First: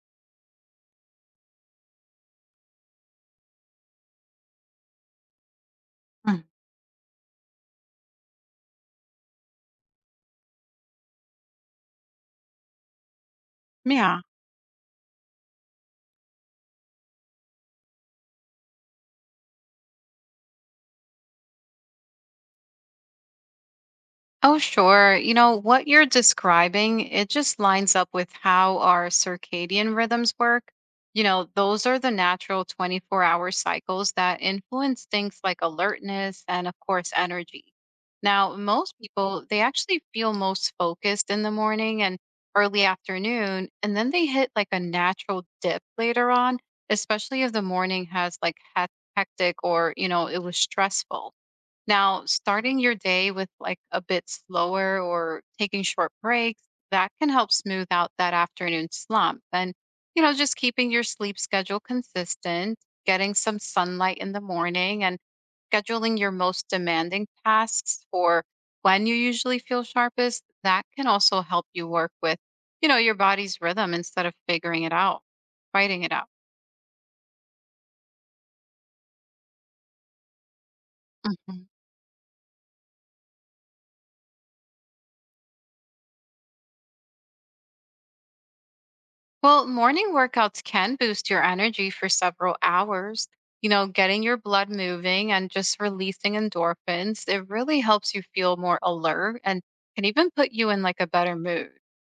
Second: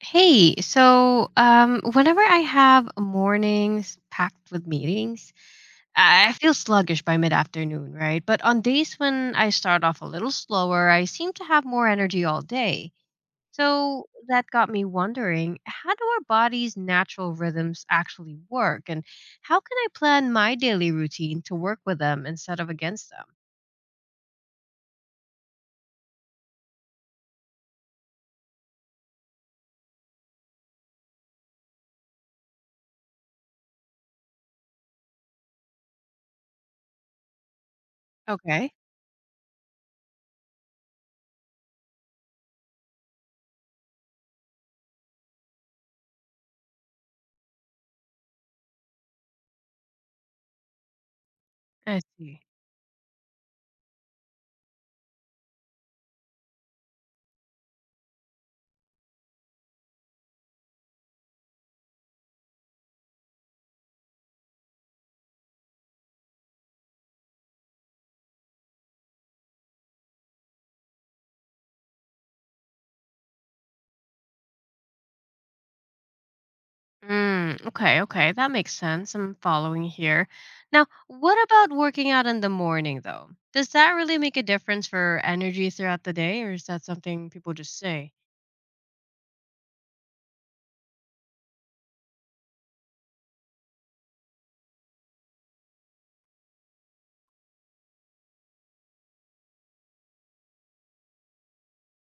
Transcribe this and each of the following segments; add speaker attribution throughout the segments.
Speaker 1: Hey, whenever I have mornings packed with meetings, I
Speaker 2: Mm,
Speaker 1: feel sluggish by mid-afternoon, right? But on days when I start off a little slower, I seem to have more energy all day. So
Speaker 2: yeah.
Speaker 1: that got me wondering, how do our body's natural rhythms actually work, and how can I plan my daily routine to work with them instead of against them?
Speaker 2: Oh, sure. You know, what you're describing, it just lines up with how our circadian rhythms work. You know, those are the natural 24-hour cycles that influence things like alertness and, of course, energy. Now,
Speaker 1: Okay.
Speaker 2: most people, they actually feel most focused in the morning and early afternoon, and then they hit like a natural dip later on, especially if the morning has like hectic or, you know, it was stressful.
Speaker 1: I
Speaker 2: Now,
Speaker 1: see.
Speaker 2: starting your day with like a bit slower or taking short breaks, that can help smooth out that afternoon slump. And, you know, just keeping your sleep schedule consistent, getting some sunlight in the morning, and scheduling your most demanding tasks for when you usually feel sharpest, that can also help you work with, you know, your body's rhythm instead of figuring it out, fighting it out.
Speaker 1: Mm, okay, okay, that makes sense. I'm following here. Now, what
Speaker 2: Mm-hmm.
Speaker 1: about working out in the morning, though? Does that really make a difference for energy throughout the day, or is that something people just say?
Speaker 2: Well, morning workouts can boost your energy for several hours. You know, getting your blood moving and just releasing endorphins, it really helps you feel more alert and can even put you in like a better mood.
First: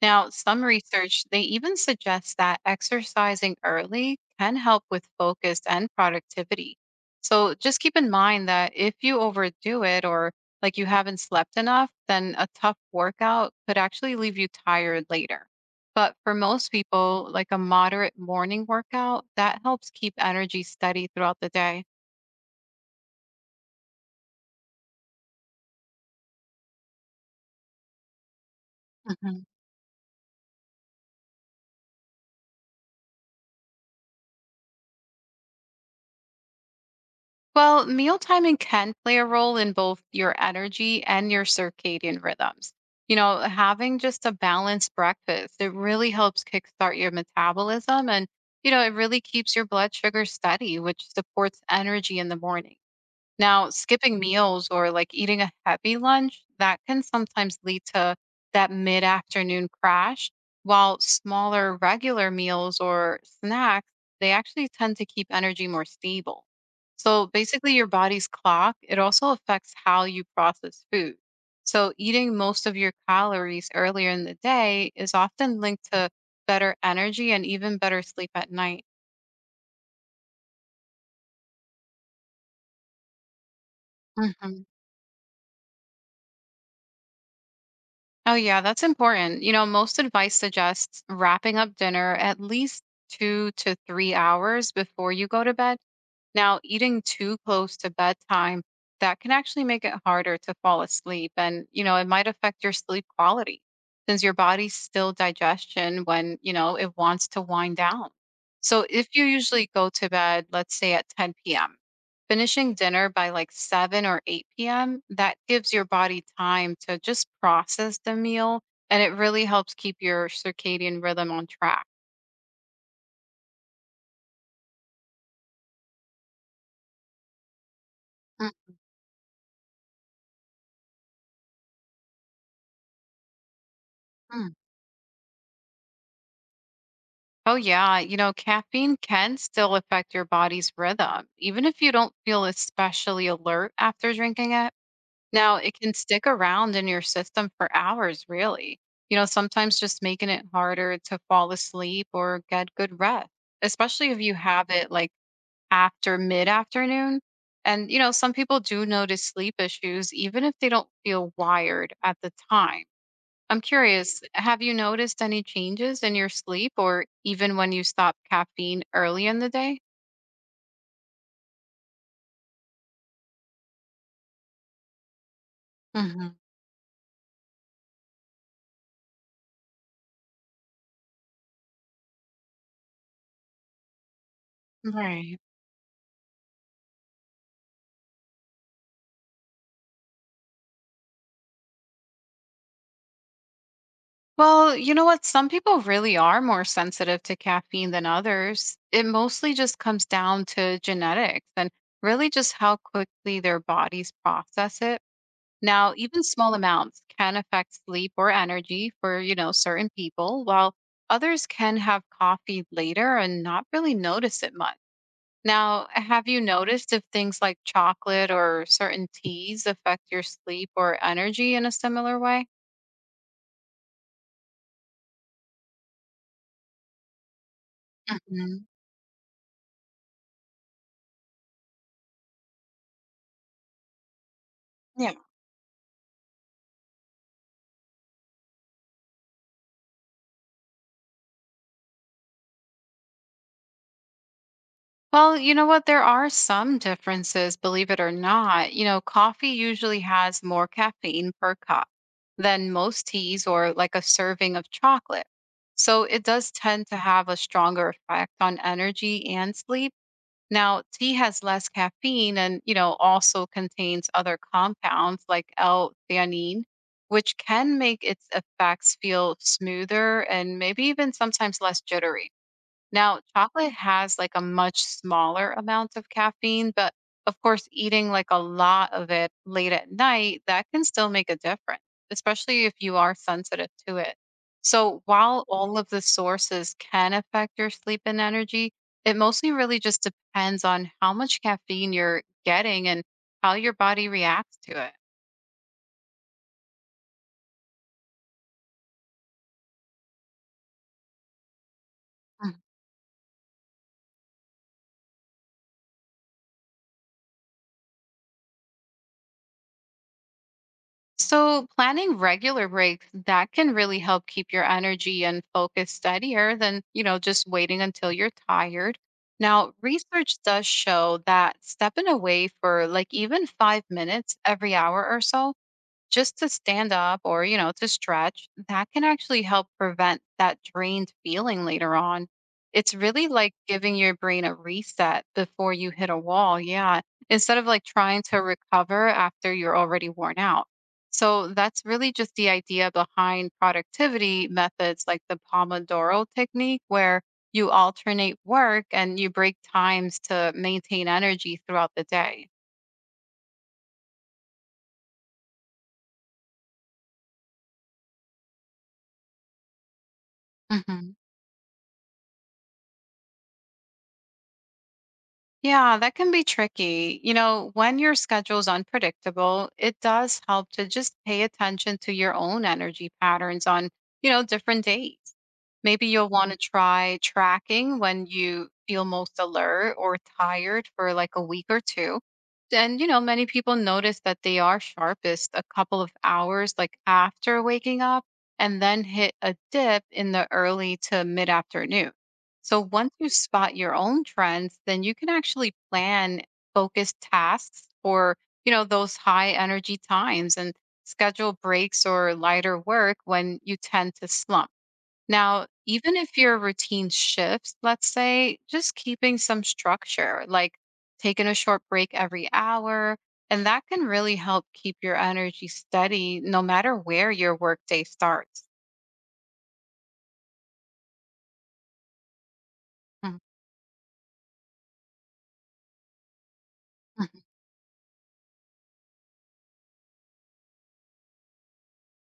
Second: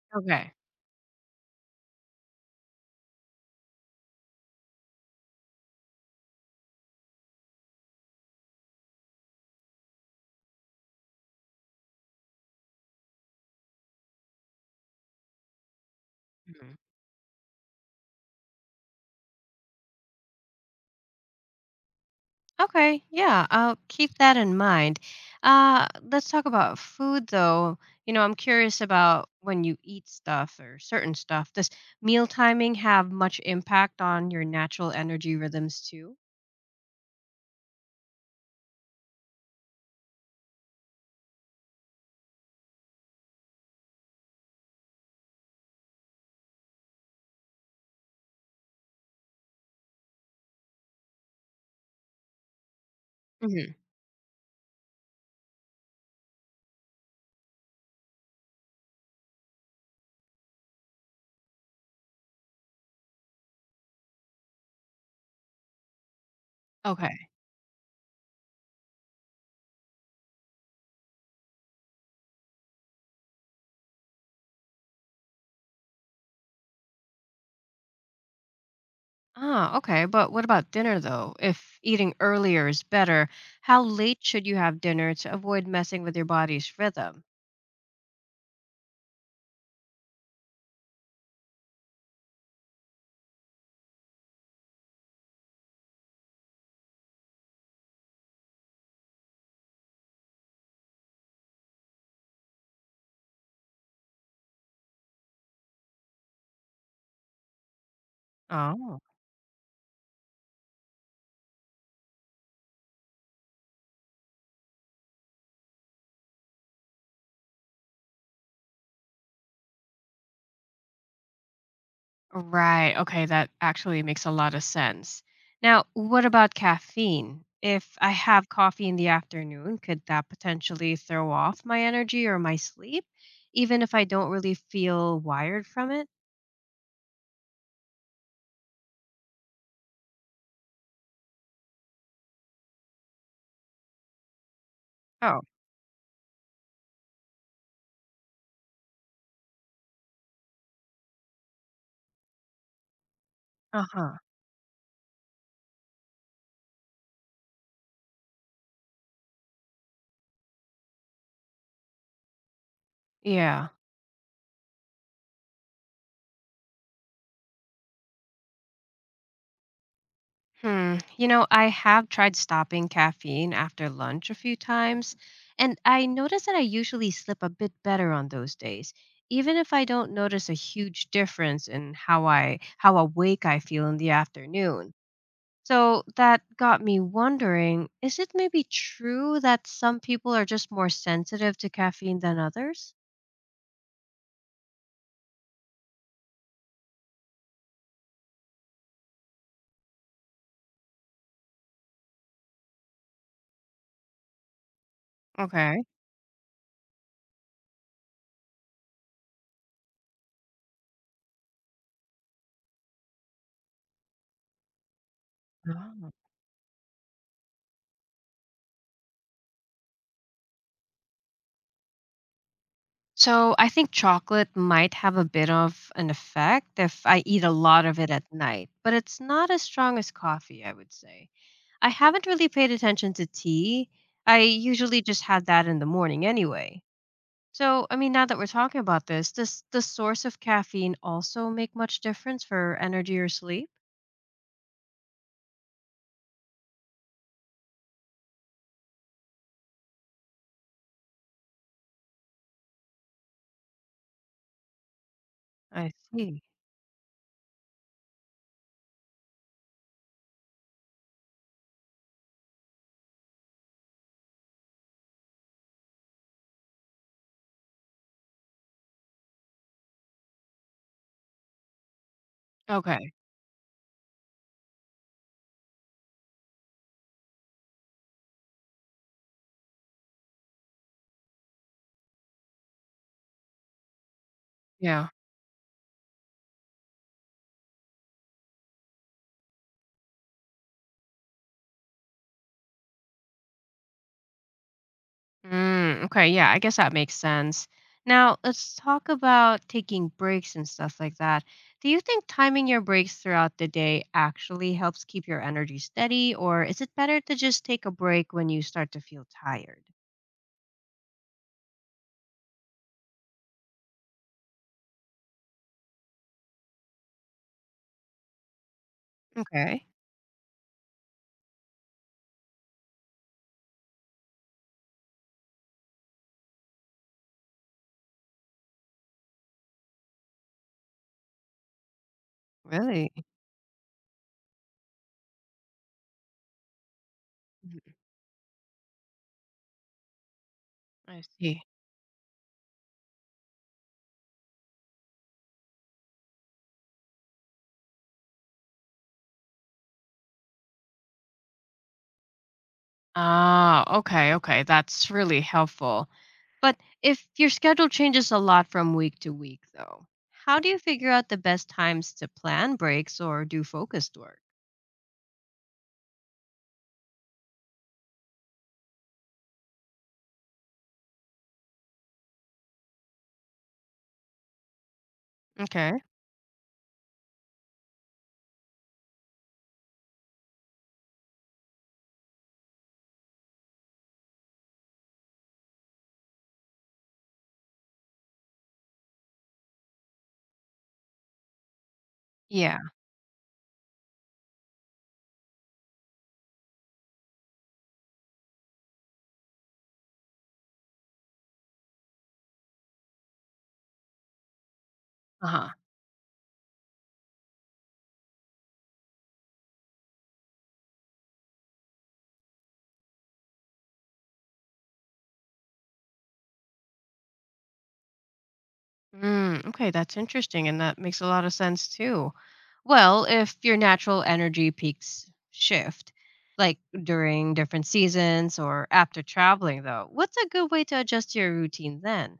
Speaker 2: Now,
Speaker 1: Okay.
Speaker 2: some research, they even suggest that exercising early can help with focus and productivity. So just keep in mind that if you overdo it or like you haven't slept enough, then a tough workout could actually leave you tired later. But for most
Speaker 1: Mhm.
Speaker 2: people, like a moderate morning workout, that helps keep energy steady throughout the day.
Speaker 1: Okay, yeah, I'll keep that in mind. Let's talk about food, though. You know, I'm curious about
Speaker 2: Mhm.
Speaker 1: when you eat stuff or certain stuff. Does meal timing have much impact on your natural energy rhythms, too?
Speaker 2: Well, meal timing can play a role in both your energy and your circadian rhythms. You know, having just a balanced breakfast, it really helps kickstart your metabolism and, you know, it really keeps your blood sugar steady, which supports energy in the morning. Now,
Speaker 1: hmm
Speaker 2: skipping meals or like eating a heavy lunch, that can sometimes lead to that mid-afternoon crash, while smaller regular meals or snacks, they actually tend to keep energy more stable. So
Speaker 1: Okay.
Speaker 2: basically your body's clock, it also affects how you process food. So eating most of your calories earlier in the day is often linked to better energy and even better sleep at night.
Speaker 1: Ah, okay. But what about dinner though? If eating earlier is better, how late should you
Speaker 2: Mhm.
Speaker 1: have dinner to avoid messing with your body's rhythm?
Speaker 2: Oh, yeah, that's important. You know, most advice suggests wrapping up dinner at least 2 to 3 hours before you go to bed. Now, eating too close to bedtime, that can actually make it harder to fall asleep. And, you know, it might affect your sleep quality since your body's still digestion when, you know, it wants to wind down. So
Speaker 1: Oh,
Speaker 2: if you usually go to bed, let's say at 10 p.m., finishing dinner by like 7 or 8 p.m., that gives your body time to just process the meal, and it really helps keep your circadian rhythm on track.
Speaker 1: right. Okay, that actually makes a lot of sense. Now, what about caffeine? If I have coffee in the afternoon, could that potentially throw off my energy or my sleep, even if I don't
Speaker 2: Mhm.
Speaker 1: really feel wired from it?
Speaker 2: Oh, yeah. You know, caffeine can still affect your body's rhythm, even if you don't feel especially alert after drinking it.
Speaker 1: Oh,
Speaker 2: Now, it can stick around in your system for hours, really. You know, sometimes just making it harder to fall asleep or get good rest, especially
Speaker 1: uh-huh.
Speaker 2: if you have it like after mid-afternoon. And you know, some people do notice sleep issues even if they don't feel wired at the time. I'm
Speaker 1: Yeah.
Speaker 2: curious, have you noticed any changes in your sleep or even when you stop caffeine early in the day?
Speaker 1: Hmm. You know, I have tried stopping caffeine after lunch a few times, and I
Speaker 2: Hmm.
Speaker 1: notice that I usually slip a bit better on those days, even if I don't notice a huge difference in how I how awake I feel in the afternoon.
Speaker 2: Right.
Speaker 1: So that got me wondering, is it maybe true that some people are just more sensitive to caffeine than others?
Speaker 2: Well, you know what? Some people really are more sensitive to caffeine than others. It mostly just comes down to genetics and really just how quickly their bodies process it.
Speaker 1: Okay.
Speaker 2: Now, even small amounts can affect sleep or energy for, you know, certain people, while others can have coffee later and not really notice it much. Now, have you noticed if things like chocolate or certain teas affect your sleep or energy in a similar way?
Speaker 1: So I think chocolate might have a bit of an effect if I eat a lot of it at
Speaker 2: Mhm.
Speaker 1: night, but it's not as strong as coffee, I would say. I haven't really paid attention to tea. I usually
Speaker 2: Yeah.
Speaker 1: just had that in the morning anyway. So, I mean, now that we're talking about this, does the source of caffeine also make much difference for energy or sleep?
Speaker 2: Well, you know what? There are some differences, believe it or not. You know, coffee usually has more caffeine per cup than most teas or like a serving of chocolate.
Speaker 1: I
Speaker 2: So it
Speaker 1: see.
Speaker 2: does tend to have a stronger effect on energy and sleep. Now, tea has less caffeine and, you know, also contains other compounds like L-theanine, which can make its effects feel smoother and maybe even sometimes less jittery.
Speaker 1: Okay.
Speaker 2: Now, chocolate has like a much smaller amount of caffeine, but of course, eating like a lot of it late at night, that can still make a difference, especially if you are sensitive to it. So,
Speaker 1: Yeah.
Speaker 2: while all of the sources can affect your sleep and energy, it mostly really just depends on how much caffeine you're getting and how your body reacts to it.
Speaker 1: Mm, okay, yeah, I guess that makes sense. Now, let's talk about taking breaks and stuff like that. Do you think timing your breaks throughout the day actually helps keep your energy steady, or is it better to just take a break when you start to feel tired?
Speaker 2: So, planning regular breaks that can really help keep your energy and focus steadier than, you know, just waiting until you're tired. Now,
Speaker 1: Okay,
Speaker 2: research does show that stepping away for like even 5 minutes every hour or so just to stand up or, you know, to stretch, that can actually help prevent that drained feeling later on. It's
Speaker 1: really?
Speaker 2: really like giving your brain a reset before you hit a wall. Yeah. Instead of
Speaker 1: Mhm,
Speaker 2: like trying to recover after you're already worn out.
Speaker 1: I
Speaker 2: So
Speaker 1: see.
Speaker 2: that's really just the idea behind productivity methods like the Pomodoro technique, where you alternate work and you break times to maintain energy throughout the day.
Speaker 1: Ah, okay, okay, that's really helpful. But if your schedule changes a lot from week to week, though, how do you figure
Speaker 2: Mhm.
Speaker 1: out the best times to plan breaks or do focused work?
Speaker 2: Yeah, that can be tricky. You know, when your schedule's unpredictable, it does help to just pay attention to your own energy patterns on, you know, different days.
Speaker 1: Okay.
Speaker 2: Maybe you'll want to try tracking when you feel most alert or tired for like a week or two. And, you know, many people notice that they are sharpest a couple of hours like after waking up and then hit a dip in the early to mid afternoon.
Speaker 1: Yeah.
Speaker 2: So once you spot your own trends, then you can actually plan focused tasks for, you know, those high energy times and schedule breaks or lighter work when you tend to slump. Now,
Speaker 1: Uh-huh.
Speaker 2: even if your routine shifts, let's say just keeping some structure, like taking a short break every hour, and that can really help keep your energy steady no matter where your workday starts.
Speaker 1: Mm, okay, that's interesting, and that makes a lot of sense too. Well,
Speaker 2: Mhm.
Speaker 1: if your natural energy peaks shift, like during different seasons or after traveling, though, what's a good way to adjust your routine then?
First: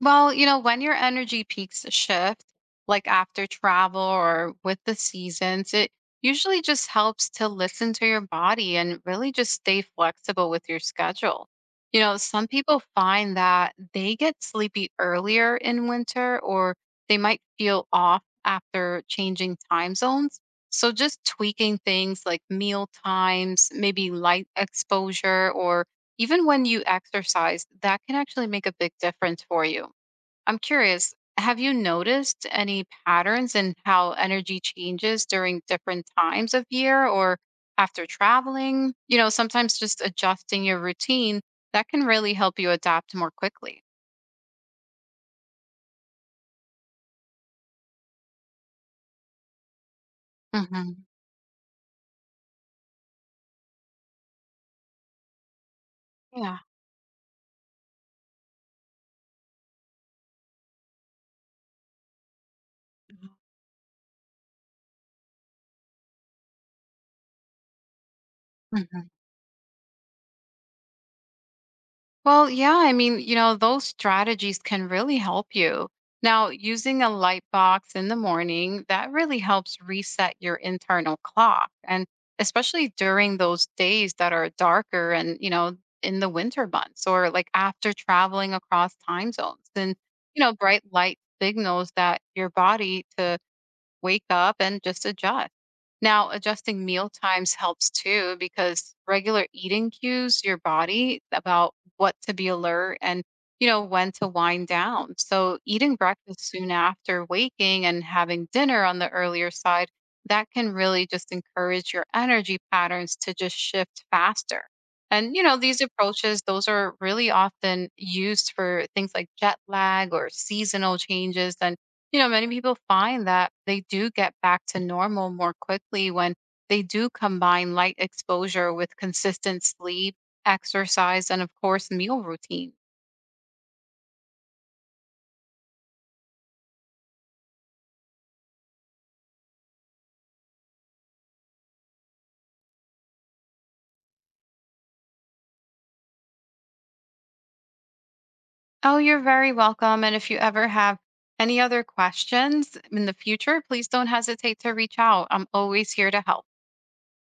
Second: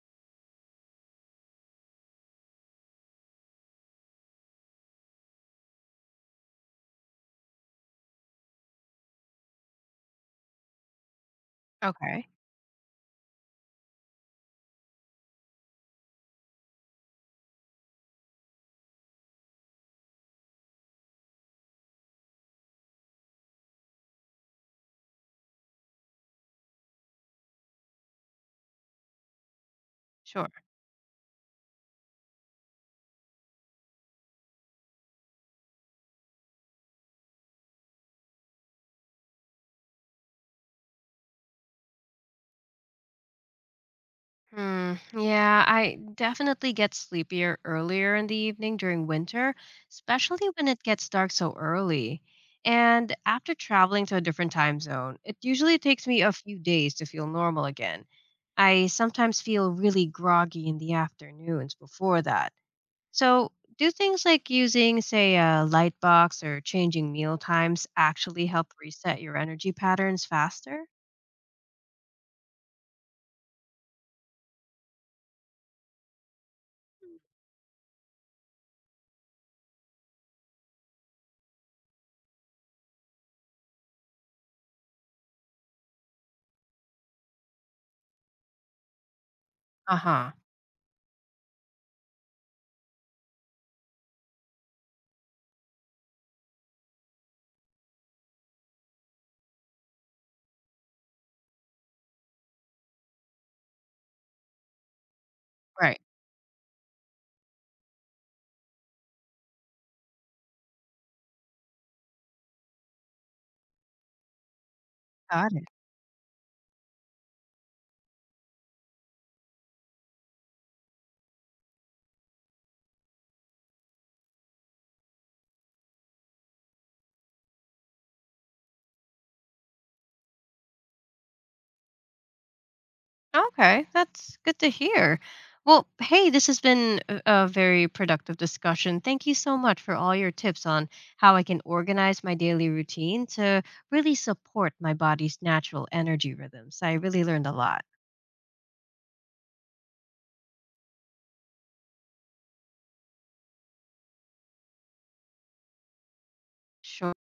Speaker 2: Well, you know, when your energy peaks shift, like after travel or with the seasons, it usually just helps to listen to your body and really just stay flexible with your schedule. You know,
Speaker 1: Okay.
Speaker 2: some people find that they get sleepy earlier in winter or they might feel off after changing time zones. So just tweaking things like meal times, maybe light exposure, or even when you exercise, that can actually make a big difference for you.
Speaker 1: Sure.
Speaker 2: I'm curious, have you noticed any patterns in how energy changes during different times of year or after traveling? You know, sometimes just adjusting your routine that can really help you adapt more quickly.
Speaker 1: Hmm. Yeah, I definitely get sleepier earlier in the evening during winter, especially when it
Speaker 2: Hmm.
Speaker 1: gets dark so early. And after traveling to a different time zone, it usually takes me a
Speaker 2: Yeah.
Speaker 1: few days to feel normal again. I sometimes feel really groggy in the afternoons before that. So, do things like using, say, a light box or changing meal times actually help reset your energy patterns faster?
Speaker 2: Well, yeah, I mean, you know, those strategies can really help you. Now, using a light box in the morning, that really helps reset your internal clock. And especially during those days that are darker and, you know, in the winter months or like after traveling across time zones and,
Speaker 1: Uh huh.
Speaker 2: you know, bright light signals that your body to wake up and just adjust. Now, adjusting meal times helps too because regular eating cues your body about what to be alert and you know when to wind down. So, eating
Speaker 1: Right.
Speaker 2: breakfast soon after waking and having dinner on the earlier side, that can really just encourage your energy patterns to just shift faster. And you
Speaker 1: Got
Speaker 2: know,
Speaker 1: it.
Speaker 2: these approaches, those are really often used for things like jet lag or seasonal changes, and you know, many people find that they do get back to normal more quickly when they do combine light exposure with consistent sleep, exercise, and of course, meal routine.
Speaker 1: Okay, that's good to hear. Well, hey, this has been a very productive discussion. Thank you so much for all your tips on how I can organize my daily routine to really support my body's natural energy rhythms. I really learned a lot.
Speaker 2: Oh, you're very welcome. And if you ever have any other questions in the future, please don't hesitate to reach out. I'm always here to help.
Speaker 1: Sure.